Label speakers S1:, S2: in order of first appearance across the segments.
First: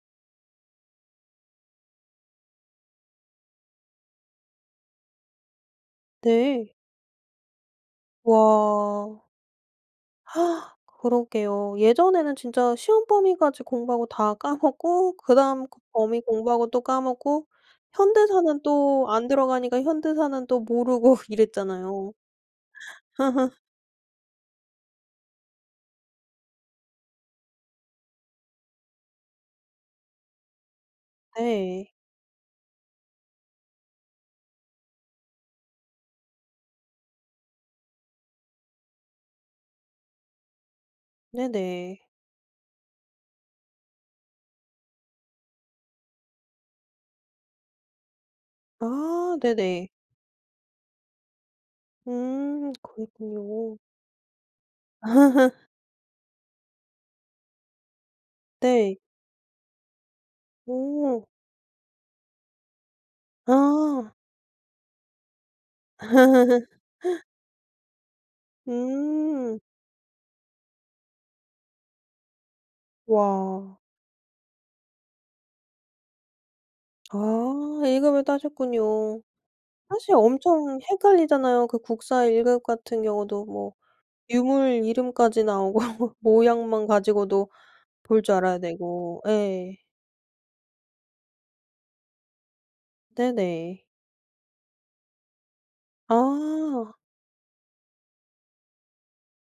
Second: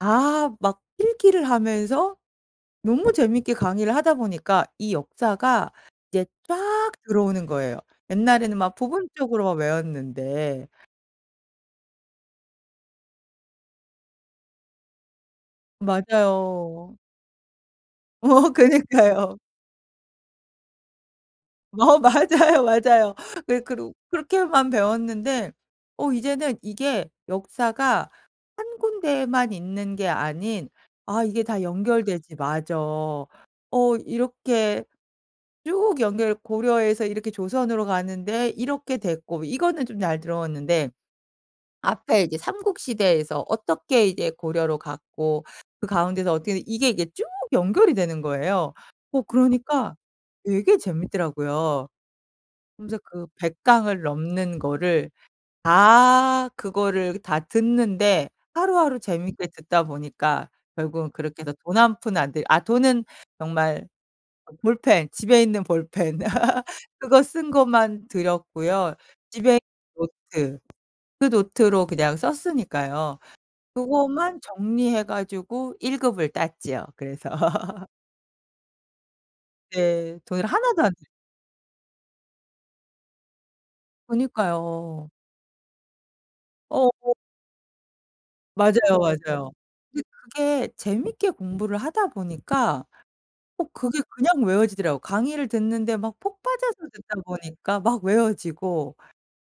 S1: 아 막 필기를 하면서 너무 재밌게 강의를 하다 보니까 이 역사가 이제
S2: 네.
S1: 쫙 들어오는 거에요. 옛날에는 막
S2: 와.
S1: 부분적으로만 외웠는데.
S2: 그러게요. 예전에는 진짜 시험 범위까지 공부하고 다 까먹고 그다음 그 범위 공부하고 또
S1: 맞아요.
S2: 까먹고
S1: 어
S2: 현대사는 또 안
S1: 그니까요.
S2: 들어가니까 현대사는 또 모르고
S1: 어
S2: 이랬잖아요.
S1: 맞아요, 맞아요. 그래 그룩 그렇게만 배웠는데 어 이제는 이게 역사가 1 군데만 있는 게 아닌 아 이게 다
S2: 네.
S1: 연결되지 맞아. 어 이렇게 쭉 연결 고려에서 이렇게 조선으로 가는데 이렇게 됐고 이거는 좀 잘 들어왔는데
S2: 네네.
S1: 앞에 이제 삼국 시대에서 어떻게 이제 고려로 갔고 그 가운데서 어떻게 이게 이게 쭉 연결이 되는 거예요. 어
S2: 아 네네.
S1: 그러니까 되게 재밌더라고요.
S2: 음
S1: 그러면서 그 100
S2: 그랬군요.
S1: 강을 넘는 거를 다 그거를 다 듣는데
S2: 네.
S1: 하루하루 재밌게 듣다 보니까 결국은
S2: 오.
S1: 그렇게 해서 돈 1 푼 안 들이 아 돈은 정말
S2: 아.
S1: 어 볼펜 집에 있는 볼펜 그거 쓴 것만 들었고요. 집에
S2: 음.
S1: 있는 노트 그 노트로 그냥 썼으니까요.
S2: 와.
S1: 그거만 정리해 가지고 1 급을 땄지요, 그래서.
S2: 아 1 급을 따셨군요. 사실
S1: 네. 돈을
S2: 엄청
S1: 하나도 안 들여
S2: 헷갈리잖아요. 그 국사 1 급 같은 경우도 뭐 유물
S1: 그니까요.
S2: 이름까지 나오고 모양만
S1: 어 어.
S2: 가지고도 볼 줄 알아야
S1: 맞아요,
S2: 되고
S1: 맞아요.
S2: 예.
S1: 그 그게 재밌게 공부를 하다 보니까 어
S2: 네네.
S1: 그게 그냥 외워지더라고. 강의를 듣는데 막 폭 빠져서
S2: 아.
S1: 듣다 보니까 막 외워지고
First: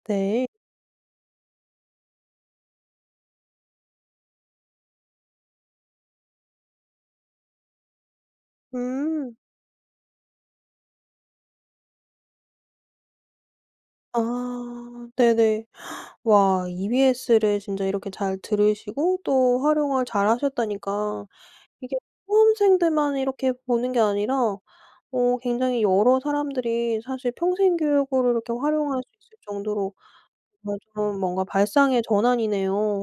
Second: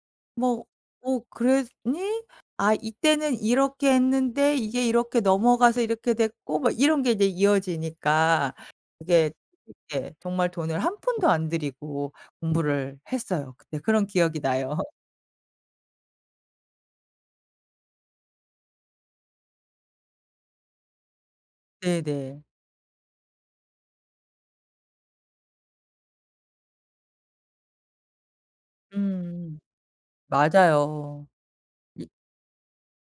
S2: 네.
S1: 뭐 "어 그랬니?" 아 이때는 이렇게 했는데 이게 이렇게 넘어가서 이렇게 됐고 막 이런 게 이제 이어지니까
S2: 음.
S1: 이게 이렇게 정말 돈을 1 푼도 안 들이고 공부를 했어요. 그때 그런 기억이 나요.
S2: 아 네네. 와 EBS를 진짜 이렇게 잘 들으시고 또 활용을 잘하셨다니까 이게
S1: 네네.
S2: 수험생들만 이렇게 보는 게 아니라 어 굉장히 여러 사람들이 사실 평생 교육으로 이렇게 활용할 수 있을
S1: 음
S2: 정도로 정말 조금
S1: 맞아요.
S2: 뭔가 발상의
S1: 이
S2: 전환이네요.